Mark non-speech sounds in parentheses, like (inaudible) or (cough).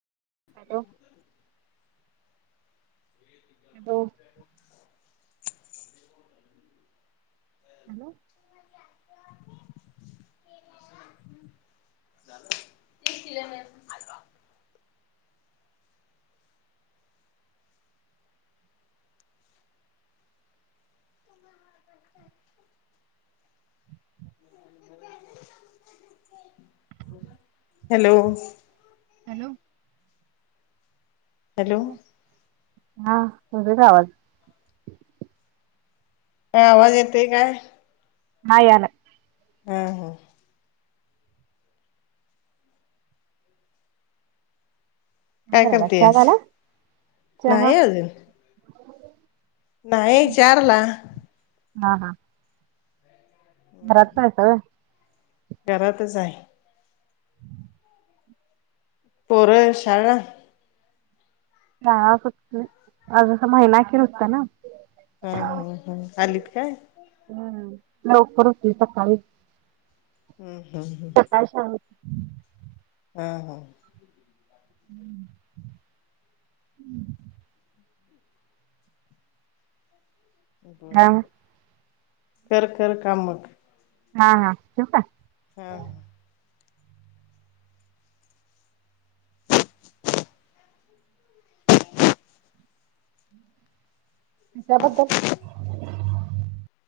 Hello! Hello! Hello! (inaudible) (inaudible) Hello! Hello! Hello हा, तुझच आवाज काय आवाज येतय काय? हा या ला. हम हम. काय करायला चहा करतेयास? झाला चहा नाही अजून. नाही चारला हा हा. घरात चालताय व्हय? घरातच आहे. पोरं, शाळा हा सुट्टी, आज असा महिना अखेर होता ना. हा हम हम, आलीत काय? हम्म लवकर उठली सकाळी. हम्म हम् हम्. (unintelligible) हम हम. (inaudible) बर, कर कर काम मग. हा हा, ठेऊ का? हम. त्यािच्याबद्दल